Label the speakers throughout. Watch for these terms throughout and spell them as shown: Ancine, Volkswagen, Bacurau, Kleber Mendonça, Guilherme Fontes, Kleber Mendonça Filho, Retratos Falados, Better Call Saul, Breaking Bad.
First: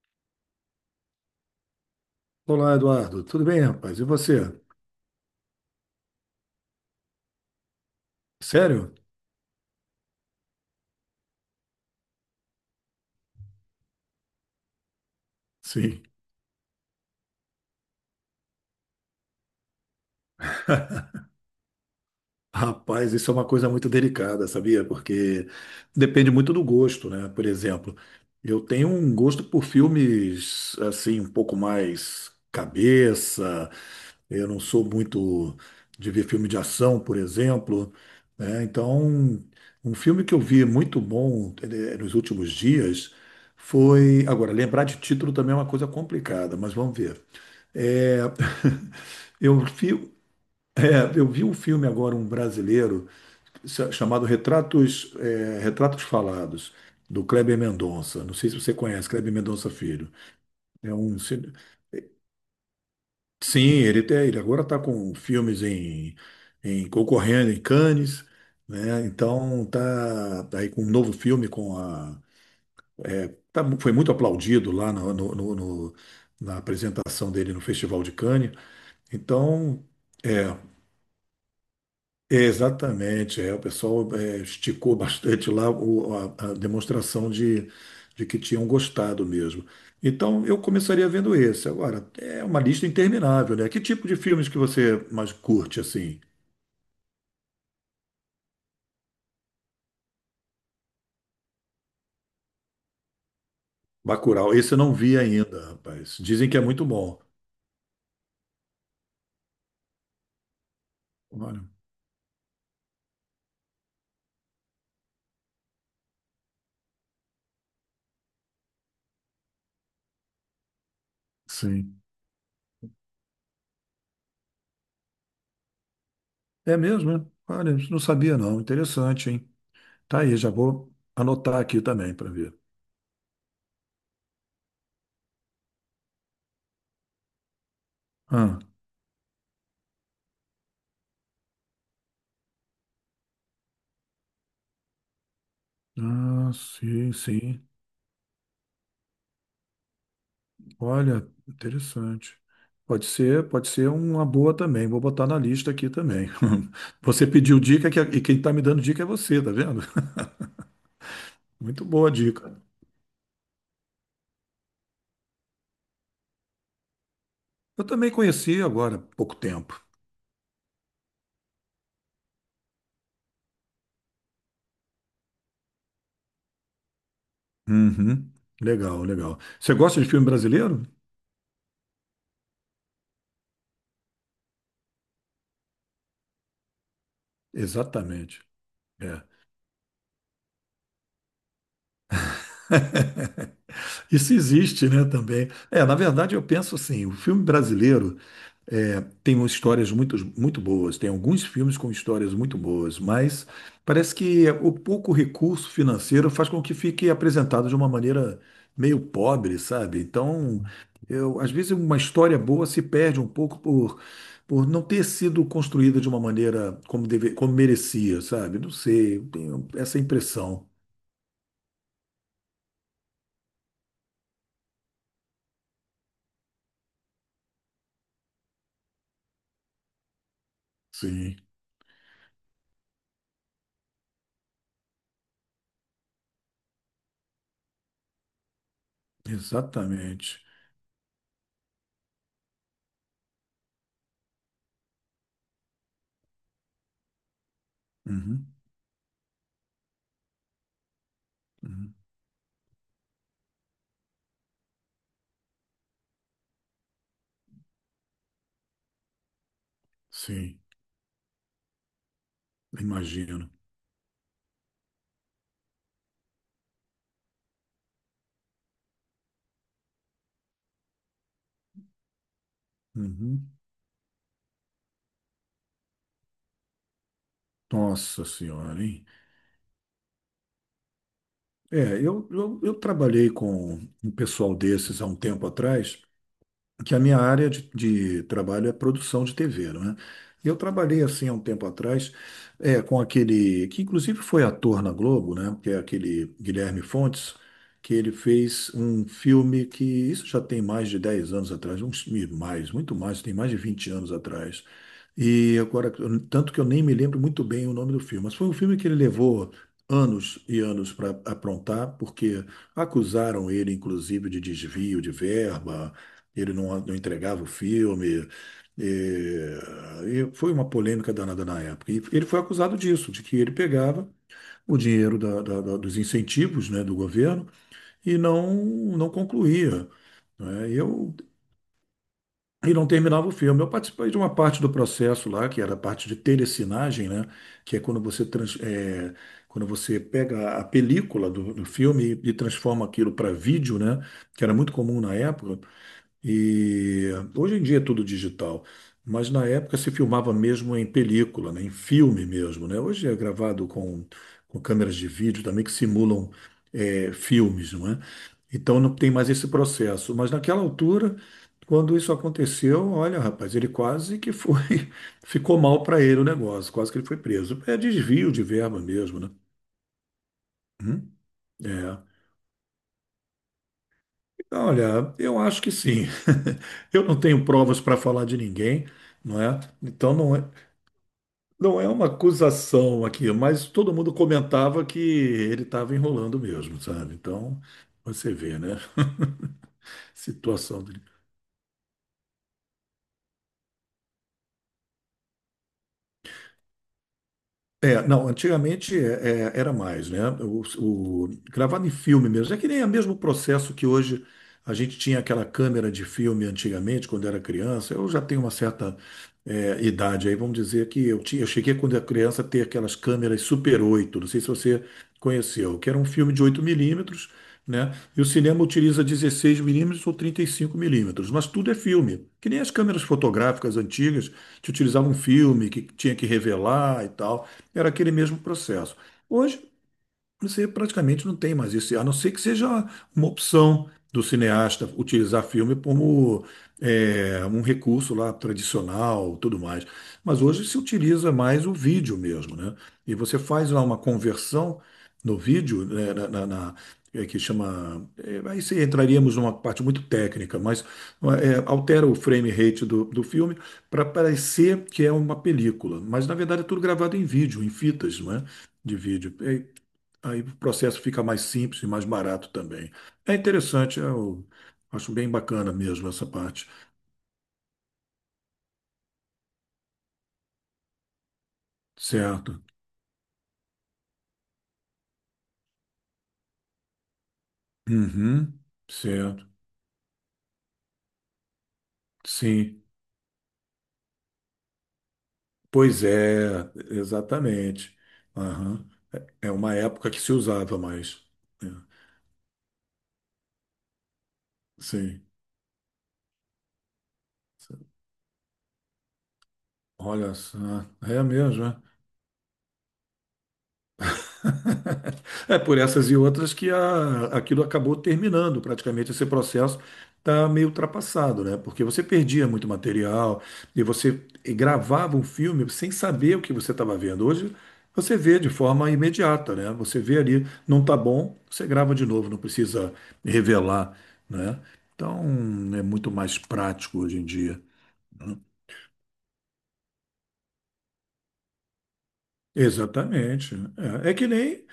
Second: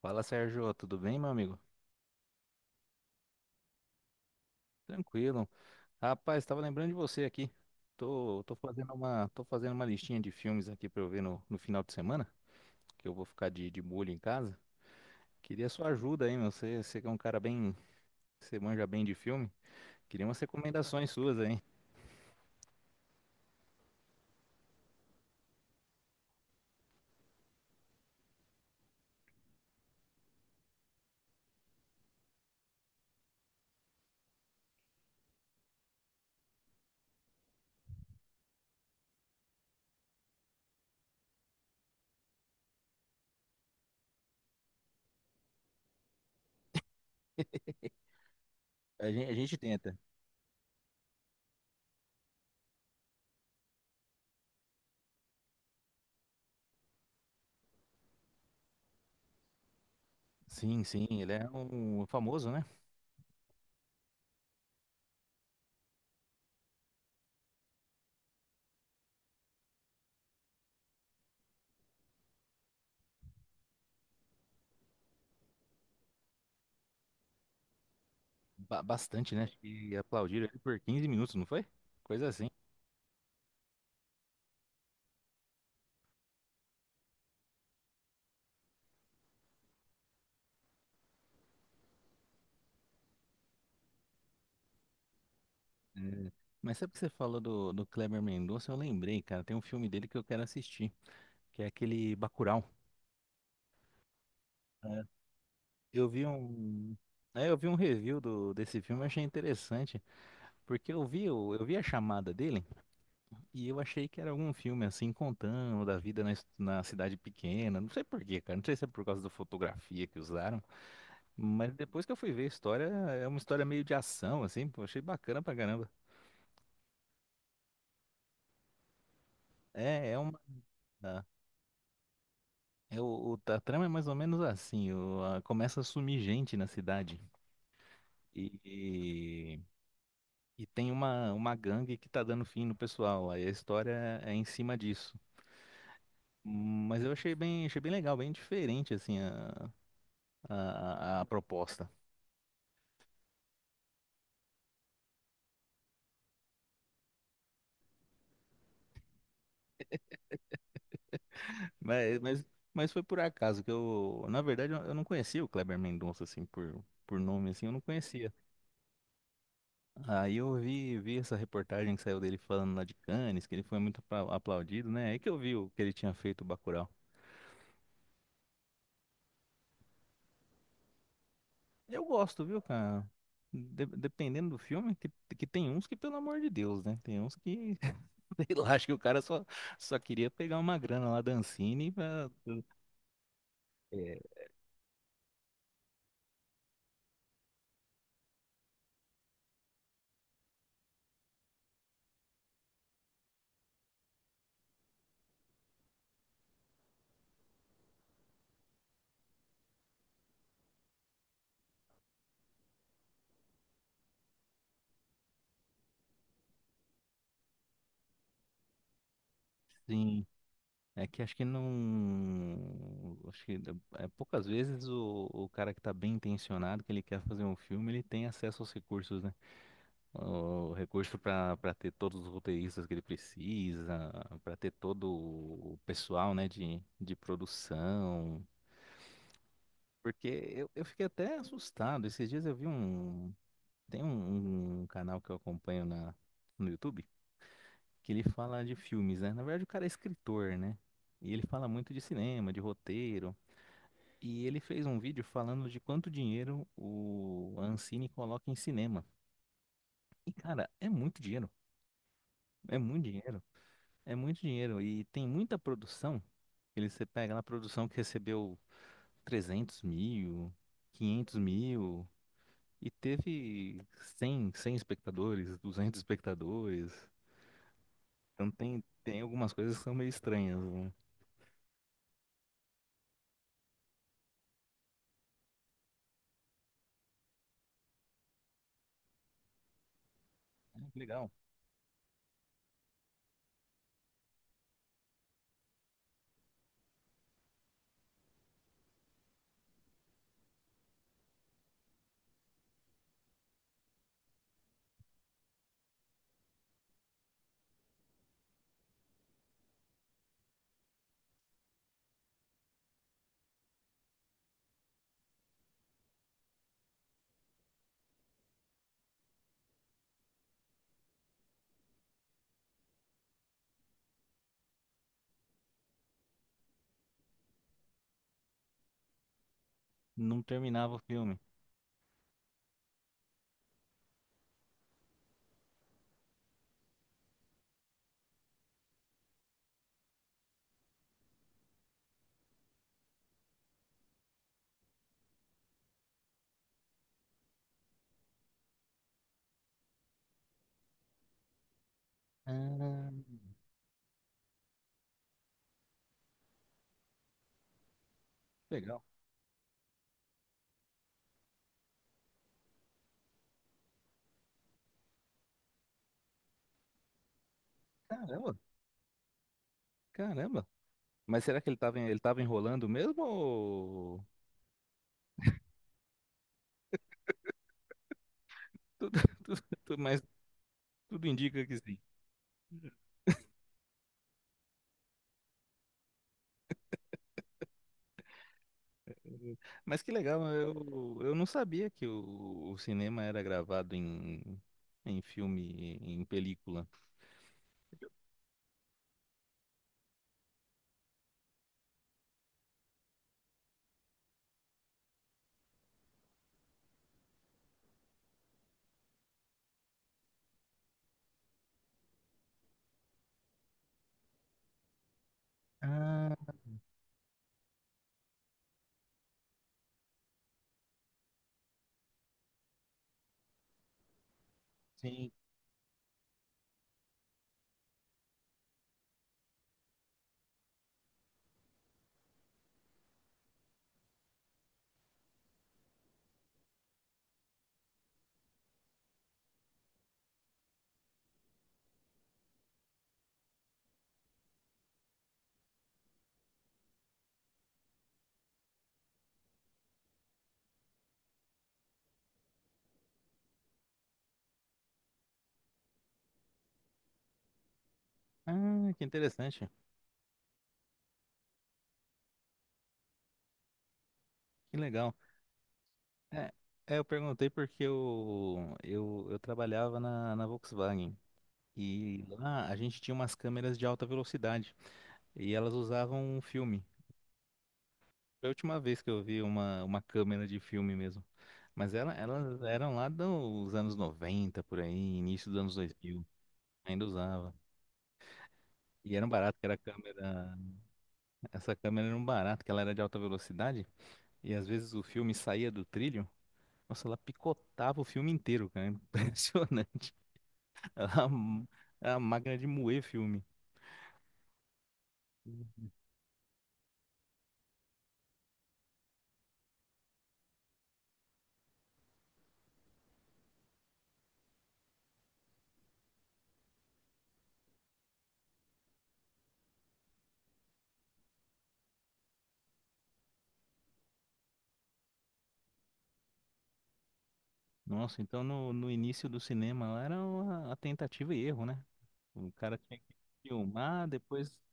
Speaker 1: Fala, Sérgio, tudo bem, meu amigo?
Speaker 2: Olá, Eduardo. Tudo bem, rapaz? E você?
Speaker 1: Tranquilo. Rapaz, estava lembrando de você aqui. Tô, tô
Speaker 2: Sério?
Speaker 1: fazendo uma, tô fazendo uma listinha de filmes aqui para eu ver no final de semana, que eu vou ficar de molho em casa. Queria sua
Speaker 2: Sim.
Speaker 1: ajuda aí, meu. Você que é um cara bem, você manja bem de filme. Queria umas recomendações suas aí.
Speaker 2: Rapaz, isso é uma coisa muito delicada, sabia? Porque depende muito do gosto, né? Por exemplo, eu tenho um gosto por filmes assim, um pouco mais cabeça. Eu não sou muito de ver filme de ação, por exemplo, né? Então, um filme que eu vi muito bom nos últimos dias foi. Agora, lembrar de título também é uma coisa complicada, mas vamos ver. É,
Speaker 1: A gente, a gente
Speaker 2: eu
Speaker 1: tenta.
Speaker 2: vi, eu vi um filme agora, um brasileiro, chamado Retratos, Retratos Falados, do Kleber Mendonça. Não sei se você conhece, Kleber Mendonça Filho.
Speaker 1: Sim,
Speaker 2: É
Speaker 1: sim,
Speaker 2: um,
Speaker 1: ele é
Speaker 2: cine-
Speaker 1: um famoso, né?
Speaker 2: sim, ele, ele agora está com filmes em, concorrendo em Cannes, né? Então tá, tá aí com um novo filme com Foi muito aplaudido lá na apresentação dele no Festival de Cannes.
Speaker 1: Bastante, né? Acho
Speaker 2: Então.
Speaker 1: que aplaudiram
Speaker 2: é
Speaker 1: ele por 15 minutos, não foi? Coisa assim.
Speaker 2: Exatamente, o pessoal esticou bastante lá a demonstração de que tinham gostado mesmo. Então eu começaria vendo esse. Agora, é uma lista interminável, né? Que tipo de filmes que você mais curte, assim?
Speaker 1: É. Mas sabe que você falou do Kleber Mendonça? Eu lembrei, cara. Tem um filme dele que eu quero assistir, que é aquele Bacurau,
Speaker 2: Bacurau, esse eu não
Speaker 1: né?
Speaker 2: vi ainda,
Speaker 1: Eu
Speaker 2: rapaz.
Speaker 1: vi
Speaker 2: Dizem que é muito
Speaker 1: um,
Speaker 2: bom.
Speaker 1: eu vi um review desse filme, eu achei interessante, porque eu vi, o- eu
Speaker 2: Olha,
Speaker 1: vi a chamada dele e eu achei que era algum filme assim contando da vida na cidade pequena, não sei por quê, cara, não sei se é por causa da fotografia que usaram, mas
Speaker 2: sim.
Speaker 1: depois que eu fui ver a história, é uma história meio de ação assim, pô, achei bacana pra caramba.
Speaker 2: É mesmo, né? Olha, isso não sabia não. Interessante, hein?
Speaker 1: É, é
Speaker 2: Tá aí,
Speaker 1: uma
Speaker 2: já vou
Speaker 1: Tá.
Speaker 2: anotar aqui também para ver.
Speaker 1: É a trama é mais ou menos assim, começa a sumir gente na cidade.
Speaker 2: Ah,
Speaker 1: E, E tem uma gangue que tá dando fim no pessoal. Aí a história é em cima disso.
Speaker 2: ah,
Speaker 1: Mas eu
Speaker 2: sim, sim.
Speaker 1: achei bem legal, bem diferente assim a
Speaker 2: Olha,
Speaker 1: proposta.
Speaker 2: interessante. Pode ser uma boa também. Vou botar na lista aqui também. Você pediu e quem está me dando dica é você, tá vendo? Muito boa a
Speaker 1: Mas, mas,
Speaker 2: dica.
Speaker 1: mas foi por acaso que eu, na verdade, eu não conhecia o Kleber Mendonça assim por, nome assim, eu não
Speaker 2: Eu também
Speaker 1: conhecia.
Speaker 2: conheci agora há pouco tempo.
Speaker 1: Aí eu vi essa reportagem que saiu dele falando lá de Cannes, que ele foi muito aplaudido, né? Aí que eu vi o que ele tinha feito o Bacurau.
Speaker 2: Uhum. Legal, legal. Você gosta de filme brasileiro?
Speaker 1: Eu gosto, viu, cara? Dependendo do filme, que tem uns que, pelo amor de Deus, né? Tem uns que,
Speaker 2: Exatamente.
Speaker 1: sei lá, acho que o cara
Speaker 2: É.
Speaker 1: só queria pegar uma grana lá da Ancine pra... É.
Speaker 2: Isso existe, né, também. É, na verdade, eu penso assim, o filme brasileiro. É, tem umas histórias muito, muito boas, tem alguns filmes com histórias muito boas, mas parece que o pouco recurso financeiro faz com que fique apresentado de uma maneira meio pobre, sabe? Então, eu, às vezes uma história boa se perde um pouco por não ter sido construída de uma maneira como, deve, como merecia, sabe? Não sei, eu tenho essa
Speaker 1: Sim,
Speaker 2: impressão.
Speaker 1: é que acho que não... Acho que poucas vezes o cara que tá bem intencionado, que ele quer fazer um filme, ele tem acesso aos recursos, né? O recurso
Speaker 2: Sim,
Speaker 1: pra ter todos os roteiristas que ele precisa, pra ter todo o pessoal, né, de produção... Porque
Speaker 2: exatamente.
Speaker 1: eu fiquei até assustado. Esses dias eu vi um. Tem um canal que eu acompanho no YouTube que ele
Speaker 2: Uhum,
Speaker 1: fala de filmes, né? Na verdade, o cara é escritor, né? E ele fala muito
Speaker 2: uhum,
Speaker 1: de cinema, de roteiro. E ele fez um vídeo falando de quanto dinheiro o a Ancine coloca em cinema. E,
Speaker 2: sim,
Speaker 1: cara, é muito dinheiro. É muito dinheiro.
Speaker 2: imagino.
Speaker 1: É muito dinheiro. E tem muita produção. Ele, você pega lá a produção que recebeu 300 mil, 500 mil. E
Speaker 2: Uhum.
Speaker 1: teve cem espectadores, 200 espectadores.
Speaker 2: Nossa
Speaker 1: Então
Speaker 2: Senhora,
Speaker 1: tem,
Speaker 2: hein?
Speaker 1: tem algumas coisas que são meio estranhas, né?
Speaker 2: É, eu trabalhei com um pessoal desses há um tempo atrás, que a minha área de trabalho é produção de TV, não é? E eu
Speaker 1: Que
Speaker 2: trabalhei assim
Speaker 1: legal.
Speaker 2: há um tempo atrás com aquele que inclusive foi ator na Globo, né? Que é aquele Guilherme Fontes, que ele fez um filme que isso já tem mais de 10 anos atrás, uns e mais, muito mais, tem mais de 20 anos atrás. E agora, tanto que eu nem me lembro muito bem o nome do filme, mas foi um filme que ele levou anos e anos para aprontar, porque acusaram ele, inclusive, de desvio de verba, ele não entregava o filme. E, e foi uma polêmica danada na época. E ele foi acusado disso, de que ele pegava o dinheiro dos incentivos, né, do governo e não, não concluía.
Speaker 1: Não
Speaker 2: Né?
Speaker 1: terminava o filme.
Speaker 2: E não terminava o filme. Eu participei de uma parte do processo lá, que era a parte de telecinagem, né, que é quando você pega a película do filme e transforma aquilo para vídeo, né, que era muito comum na época. E hoje em dia é tudo digital, mas na época se filmava mesmo em película, né, em filme mesmo, né? Hoje
Speaker 1: Ah,
Speaker 2: é gravado com câmeras de vídeo também que simulam filmes, não é? Então não
Speaker 1: legal.
Speaker 2: tem mais esse processo. Mas naquela altura, quando isso aconteceu, olha, rapaz, ele quase que foi, ficou mal para ele o negócio, quase que ele foi preso. É desvio de
Speaker 1: Caramba,
Speaker 2: verba mesmo, né?
Speaker 1: caramba.
Speaker 2: Uhum.
Speaker 1: Mas será que ele tava,
Speaker 2: É.
Speaker 1: ele tava enrolando mesmo? Ou...
Speaker 2: Olha, eu acho que sim. Eu não tenho provas para falar de ninguém,
Speaker 1: Tudo,
Speaker 2: não é? Então
Speaker 1: mas tudo indica que
Speaker 2: não é
Speaker 1: sim.
Speaker 2: uma acusação aqui, mas todo mundo comentava que ele estava enrolando mesmo, sabe? Então você vê, né?
Speaker 1: Mas que legal,
Speaker 2: Situação
Speaker 1: eu não sabia que o cinema era gravado em filme, em película.
Speaker 2: É, não, antigamente é, era mais, né? Gravado em filme mesmo. É que nem é o mesmo processo que hoje a gente tinha aquela câmera de filme antigamente, quando era criança. Eu já tenho uma certa idade aí, vamos dizer que eu tinha, eu cheguei quando era criança a ter aquelas câmeras Super 8. Não sei se você conheceu, que era um filme de
Speaker 1: Ah,
Speaker 2: 8 milímetros, né? E o cinema utiliza 16 milímetros ou 35 milímetros, mas tudo é filme. Que nem as câmeras fotográficas antigas que utilizavam um
Speaker 1: sim.
Speaker 2: filme, que tinha que revelar e tal era aquele mesmo processo. Hoje, você praticamente não tem mais isso, a não ser que seja uma opção do cineasta utilizar filme como um recurso lá tradicional, tudo mais. Mas hoje se utiliza mais o vídeo mesmo, né? E você faz lá uma conversão no vídeo, né, que chama. Aí você entraríamos numa parte muito técnica, mas altera o frame rate do filme para parecer que é uma película. Mas na verdade é tudo gravado em vídeo, em fitas, não é?
Speaker 1: Ah,
Speaker 2: De
Speaker 1: que
Speaker 2: vídeo. É,
Speaker 1: interessante.
Speaker 2: aí o processo fica mais simples e mais barato também. É interessante, eu
Speaker 1: Que
Speaker 2: acho
Speaker 1: legal.
Speaker 2: bem bacana mesmo essa
Speaker 1: É,
Speaker 2: parte.
Speaker 1: eu perguntei porque eu trabalhava na Volkswagen e
Speaker 2: Certo.
Speaker 1: lá a gente tinha umas câmeras de alta velocidade e elas usavam um filme. Foi a
Speaker 2: Uhum,
Speaker 1: última vez que eu vi
Speaker 2: certo.
Speaker 1: uma câmera de filme mesmo. Mas elas
Speaker 2: Sim.
Speaker 1: eram lá dos anos 90 por aí, início dos anos dois
Speaker 2: Pois
Speaker 1: mil
Speaker 2: é,
Speaker 1: ainda usava.
Speaker 2: exatamente. Aham.
Speaker 1: E era um
Speaker 2: É
Speaker 1: barato, que era
Speaker 2: uma
Speaker 1: a
Speaker 2: época que se
Speaker 1: câmera.
Speaker 2: usava mais. É,
Speaker 1: Essa câmera era um barato, que ela era de alta velocidade e às vezes o
Speaker 2: sim.
Speaker 1: filme saía do trilho. Nossa, ela picotava o filme inteiro, cara. Impressionante.
Speaker 2: Olha só. É
Speaker 1: Ela,
Speaker 2: mesmo, é?
Speaker 1: é a máquina de moer filme.
Speaker 2: É por essas e outras que aquilo acabou terminando, praticamente esse processo está meio ultrapassado, né? Porque você perdia muito material e você gravava um filme sem saber o que você estava vendo. Hoje você vê de forma imediata, né? Você vê ali, não tá bom, você grava de novo, não precisa revelar, né? Então é muito mais prático hoje em dia.
Speaker 1: Nossa, então no início do cinema lá era a tentativa e erro, né? O cara tinha que
Speaker 2: Exatamente.
Speaker 1: filmar,
Speaker 2: É, é que
Speaker 1: depois.
Speaker 2: nem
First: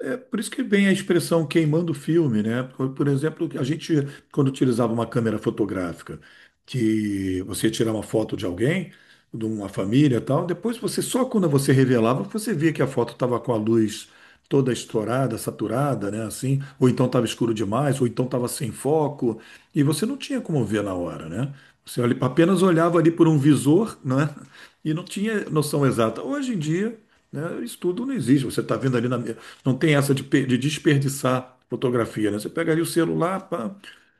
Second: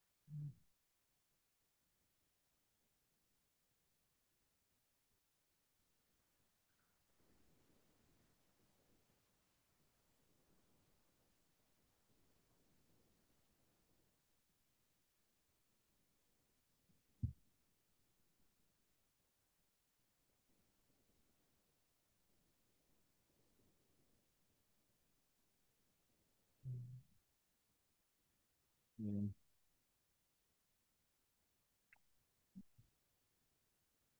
Speaker 2: É por isso que vem a expressão queimando o filme, né? Por exemplo, a gente, quando utilizava uma câmera fotográfica, que você ia tirar uma foto de alguém, de uma família e tal, depois você, só quando você revelava, você via que a foto estava com a luz toda estourada, saturada, né? Assim, ou então estava escuro demais, ou então estava sem foco, e você não tinha como ver na hora, né? Você apenas olhava ali por um visor, né? E não tinha noção exata. Hoje em dia né? Estudo não existe. Você está vendo ali não tem essa de, de desperdiçar fotografia, né? Você pega ali o celular, pá,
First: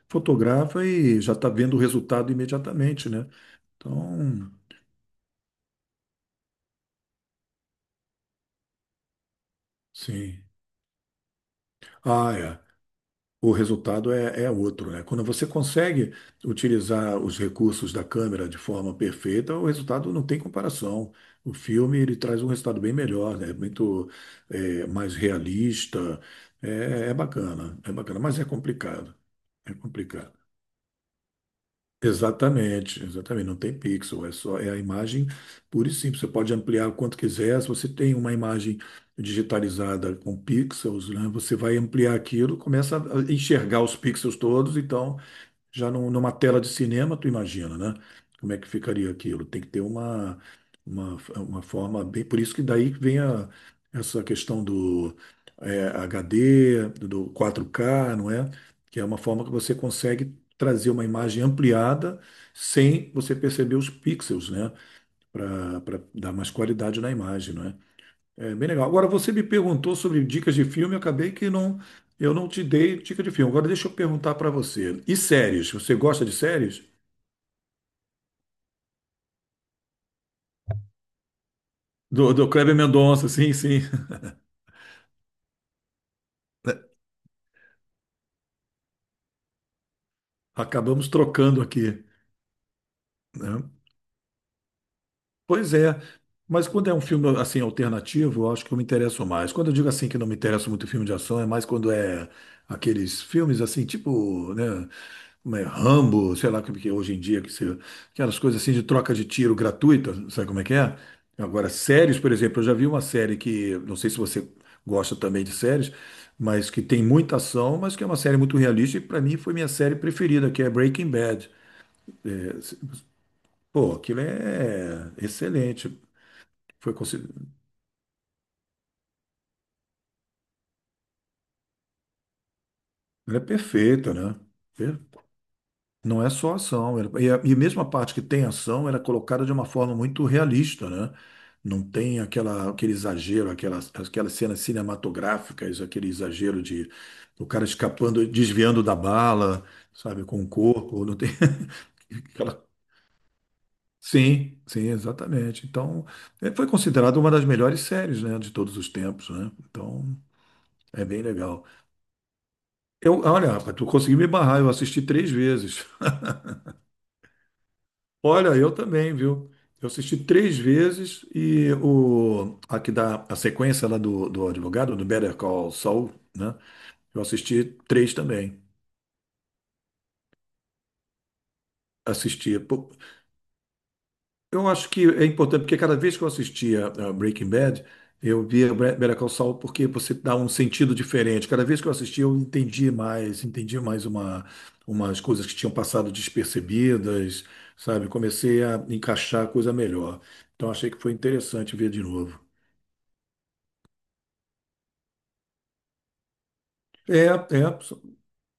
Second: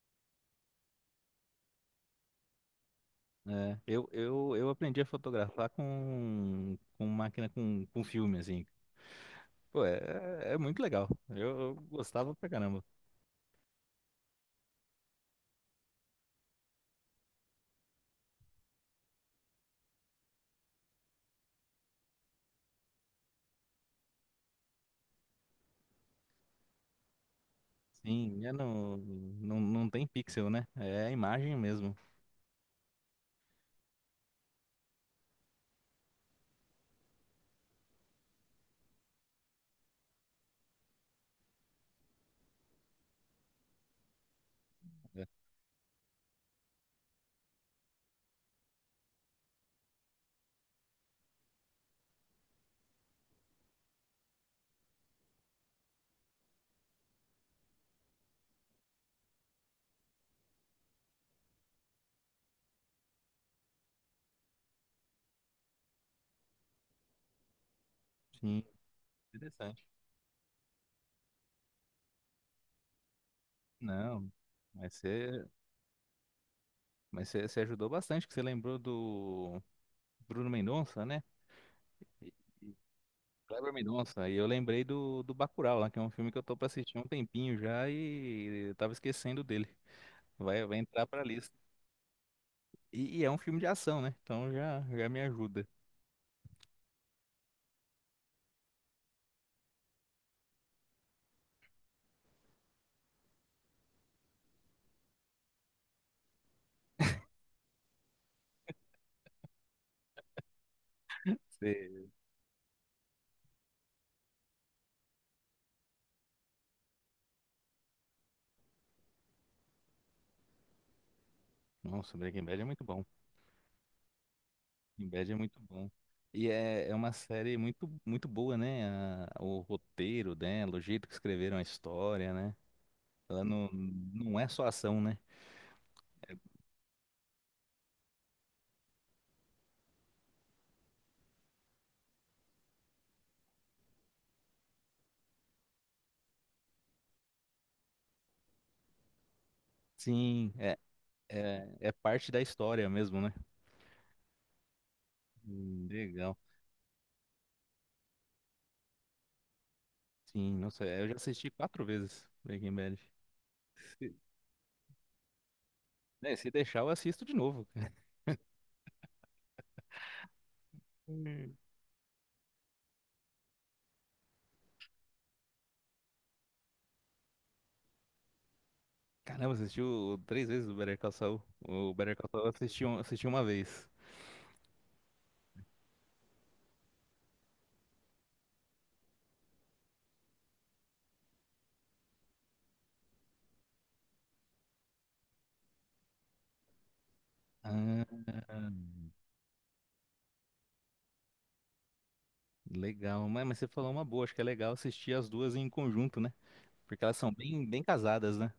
Speaker 2: fotografa e já está vendo o resultado imediatamente, né?
Speaker 1: É, eu,
Speaker 2: Então,
Speaker 1: eu, eu aprendi a fotografar com máquina com filme, assim. Pô,
Speaker 2: sim.
Speaker 1: é muito legal. Eu
Speaker 2: Ah,
Speaker 1: gostava pra
Speaker 2: é.
Speaker 1: caramba.
Speaker 2: O resultado é outro, né? Quando você consegue utilizar os recursos da câmera de forma perfeita, o resultado não tem comparação. O filme ele traz um resultado bem melhor, né? Muito mais realista. É bacana, é bacana, mas é
Speaker 1: Sim, é no,
Speaker 2: complicado.
Speaker 1: não,
Speaker 2: É
Speaker 1: não tem
Speaker 2: complicado.
Speaker 1: pixel, né? É a imagem mesmo.
Speaker 2: Exatamente, exatamente. Não tem pixel, é só é a imagem pura e simples. Você pode ampliar o quanto quiser. Se você tem uma imagem digitalizada com pixels, né, você vai ampliar aquilo, começa a enxergar os pixels todos, então
Speaker 1: É,
Speaker 2: já numa tela de cinema, tu imagina, né? Como é que ficaria aquilo? Tem que ter uma forma bem. Por isso que daí vem essa questão do HD, do 4K, não é? Que é uma forma que você consegue trazer uma imagem ampliada sem você perceber os pixels, né? Para dar mais qualidade na imagem, é
Speaker 1: sim,
Speaker 2: bem legal. Agora você me
Speaker 1: interessante.
Speaker 2: perguntou sobre dicas de filme, eu acabei que não, eu não te dei dica de filme. Agora deixa eu
Speaker 1: Não,
Speaker 2: perguntar para
Speaker 1: mas
Speaker 2: você. E
Speaker 1: você,
Speaker 2: séries? Você gosta de séries?
Speaker 1: mas você ajudou bastante, que você lembrou Bruno Mendonça, né? E
Speaker 2: Do Kleber Mendonça, sim,
Speaker 1: Kleber
Speaker 2: sim.
Speaker 1: Mendonça. E eu lembrei do Bacurau, lá, que é um filme que eu tô pra assistir há um tempinho já e eu tava esquecendo dele. Vai entrar
Speaker 2: Acabamos
Speaker 1: pra lista.
Speaker 2: trocando aqui,
Speaker 1: E é um filme
Speaker 2: né?
Speaker 1: de ação, né? Então já me ajuda.
Speaker 2: Pois é, mas quando é um filme assim alternativo, eu acho que eu me interesso mais. Quando eu digo assim que não me interessa muito filme de ação, é mais quando é aqueles filmes assim, tipo, né, como é, Rambo, sei lá como que é hoje em dia que se, aquelas coisas assim de troca de tiro gratuita, sabe como é que é? Agora,
Speaker 1: Você...
Speaker 2: séries, por exemplo, eu já vi uma série que, não sei se você gosta também de séries, mas que tem muita ação, mas que é uma série muito realista e para mim foi minha série preferida, que é Breaking Bad.
Speaker 1: Nossa, Breaking Bad é muito bom.
Speaker 2: Pô, aquilo
Speaker 1: Breaking
Speaker 2: é
Speaker 1: Bad é muito bom.
Speaker 2: excelente.
Speaker 1: E é,
Speaker 2: Foi
Speaker 1: é uma
Speaker 2: consi-
Speaker 1: série muito, muito boa, né? O roteiro dela, o jeito que escreveram a história, né?
Speaker 2: Ela é
Speaker 1: Ela não,
Speaker 2: perfeita,
Speaker 1: não
Speaker 2: né?
Speaker 1: é só
Speaker 2: Per-
Speaker 1: ação, né?
Speaker 2: Não é só ação. E mesmo a parte que tem ação, ela é colocada de uma forma muito realista, né? Não tem aquela, aquele exagero, aquelas, aquelas cenas cinematográficas, aquele exagero de o cara escapando, desviando da bala, sabe, com o
Speaker 1: Sim, é,
Speaker 2: corpo. Não tem
Speaker 1: é, é parte da
Speaker 2: aquela...
Speaker 1: história mesmo, né?
Speaker 2: Sim, sim, exatamente. Então,
Speaker 1: Legal.
Speaker 2: é, foi considerada uma das melhores séries, né, de todos os tempos, né? Então,
Speaker 1: Sim, nossa,
Speaker 2: é
Speaker 1: eu já
Speaker 2: bem
Speaker 1: assisti
Speaker 2: legal.
Speaker 1: 4 vezes Breaking Bad.
Speaker 2: Eu, olha, rapaz, tu
Speaker 1: Se,
Speaker 2: conseguiu me barrar, eu assisti três vezes.
Speaker 1: né, se deixar, eu assisto de novo, cara.
Speaker 2: Olha, eu também, viu? Eu assisti três vezes
Speaker 1: Hum.
Speaker 2: e o aqui da a sequência lá do advogado do Better Call Saul, né? Eu assisti três também.
Speaker 1: Caramba, assistiu 3 vezes o Better Call Saul. O Better Call Saul eu
Speaker 2: Assisti.
Speaker 1: assisti,
Speaker 2: Pô,
Speaker 1: um- assisti uma vez.
Speaker 2: eu acho que é importante porque cada vez que eu assistia a Breaking Bad, eu via Better Call Saul porque você dá um sentido diferente. Cada vez que eu assistia, eu entendi mais uma umas coisas que tinham passado despercebidas,
Speaker 1: Ah,
Speaker 2: sabe? Comecei a encaixar coisa melhor. Então achei que foi interessante ver de novo.
Speaker 1: legal. Mas você falou uma boa, acho que é legal assistir as duas em conjunto, né? Porque elas
Speaker 2: É,
Speaker 1: são bem,
Speaker 2: é,
Speaker 1: bem
Speaker 2: so-
Speaker 1: casadas, né?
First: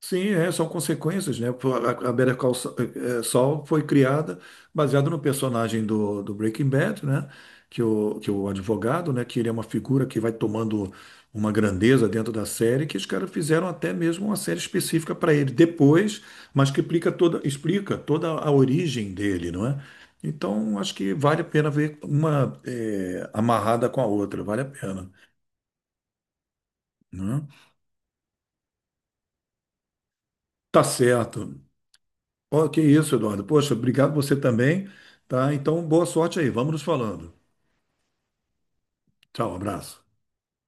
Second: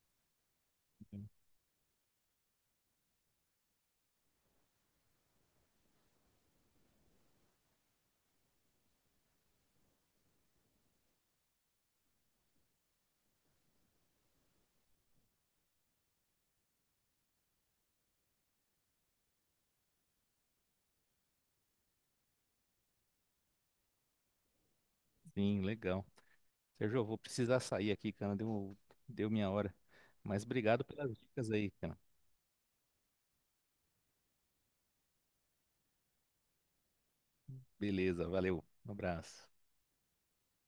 Speaker 2: sim, são consequências, né? Pô, a Better Call Saul foi criada baseada no personagem do, do Breaking Bad, né? Que o advogado, né? Que ele é uma figura que vai tomando uma grandeza dentro da série, que os caras fizeram até mesmo uma série específica para ele depois, mas que explica toda a origem dele, não é? Então, acho que vale a pena ver uma amarrada com a outra, vale a pena,
Speaker 1: Sim, legal. Sérgio, eu vou
Speaker 2: né?
Speaker 1: precisar sair aqui, cara. Deu minha hora. Mas obrigado
Speaker 2: Tá
Speaker 1: pelas
Speaker 2: certo.
Speaker 1: dicas aí, cara.
Speaker 2: Oh, que isso, Eduardo. Poxa, obrigado você também, tá? Então, boa sorte aí. Vamos nos falando.
Speaker 1: Beleza, valeu. Um abraço.
Speaker 2: Tchau, abraço.